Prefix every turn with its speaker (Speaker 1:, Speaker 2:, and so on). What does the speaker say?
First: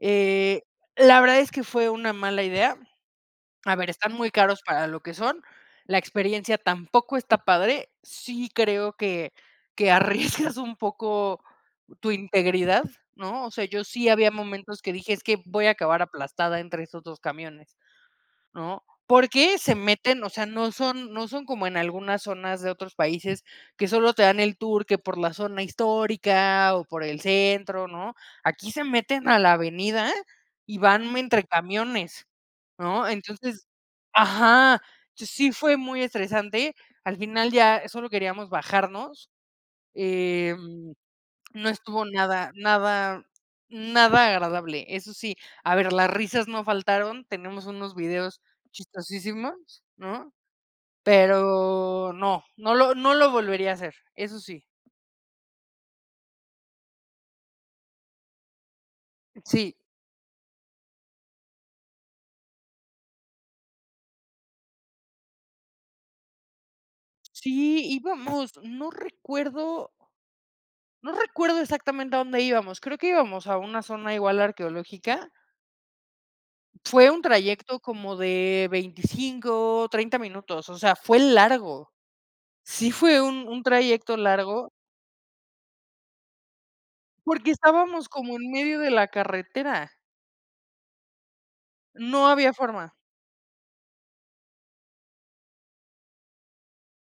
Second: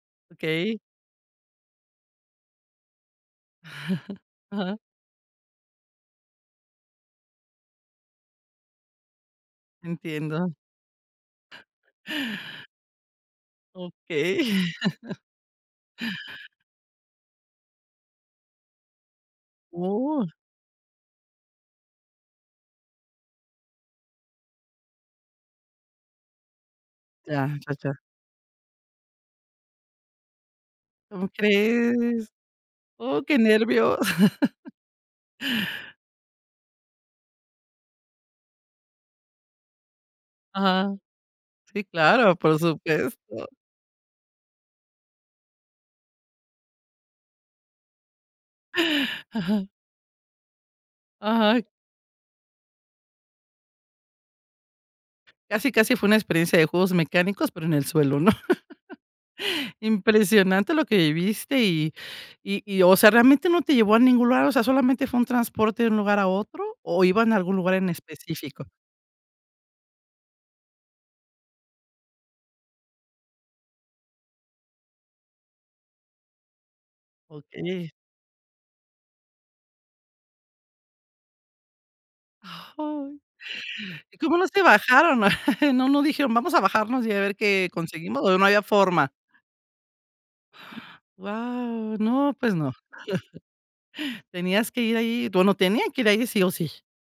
Speaker 1: Eh,
Speaker 2: Okey.
Speaker 1: la verdad es que fue una mala idea. A ver, están muy caros
Speaker 2: Ajá.
Speaker 1: para lo que son. La experiencia tampoco está padre. Sí creo que que
Speaker 2: Entiendo.
Speaker 1: arriesgas un poco tu integridad, ¿no? O sea, yo sí había
Speaker 2: Okey.
Speaker 1: momentos que dije: "Es que voy a acabar aplastada entre esos 2 camiones", ¿no? Porque se meten,
Speaker 2: Wao.
Speaker 1: o sea, no son no son como en algunas zonas de otros países que solo te dan el tour que por la zona histórica o por el
Speaker 2: Ya, ya,
Speaker 1: centro,
Speaker 2: ya.
Speaker 1: ¿no? Aquí se meten a la avenida y van
Speaker 2: ¿Tú
Speaker 1: entre camiones,
Speaker 2: crees?
Speaker 1: ¿no?
Speaker 2: Oh, qué
Speaker 1: Entonces,
Speaker 2: nervio.
Speaker 1: ajá, sí fue muy estresante. Al final ya solo queríamos bajarnos. Em,
Speaker 2: Ajá,
Speaker 1: no
Speaker 2: sí,
Speaker 1: estuvo
Speaker 2: claro,
Speaker 1: nada
Speaker 2: por
Speaker 1: nada
Speaker 2: supuesto.
Speaker 1: nada agradable. Eso sí, a ver, las risas no faltaron, tenemos unos videos chistosísimos,
Speaker 2: Ajá
Speaker 1: ¿no?
Speaker 2: Ajá.
Speaker 1: Pero no, no lo no lo volvería a hacer, eso sí.
Speaker 2: Casi, casi fue una experiencia de juegos mecánicos, pero en el suelo, ¿no?
Speaker 1: Sí.
Speaker 2: Impresionante lo que viviste y y, o sea, ¿realmente no te llevó a ningún lugar? O sea, ¿solamente fue un transporte de un lugar a otro o iban a algún lugar
Speaker 1: Sí,
Speaker 2: en
Speaker 1: íbamos,
Speaker 2: específico?
Speaker 1: no recuerdo no recuerdo exactamente a dónde íbamos. Creo que íbamos a una zona igual arqueológica fue un trayecto
Speaker 2: Okey
Speaker 1: como de 25, 30 minutos, o sea, fue largo. Sí
Speaker 2: Ay
Speaker 1: fue un un trayecto
Speaker 2: ¿Y cómo no se
Speaker 1: largo.
Speaker 2: bajaron? No, dijeron, vamos a bajarnos y a ver
Speaker 1: Porque
Speaker 2: qué
Speaker 1: estábamos
Speaker 2: conseguimos,
Speaker 1: como
Speaker 2: ¿o no
Speaker 1: en
Speaker 2: había
Speaker 1: medio de la
Speaker 2: forma?
Speaker 1: carretera.
Speaker 2: Guau,
Speaker 1: No
Speaker 2: no,
Speaker 1: había
Speaker 2: pues no.
Speaker 1: forma.
Speaker 2: Tenías que ir ahí, bueno, tenía que ir ahí sí o sí.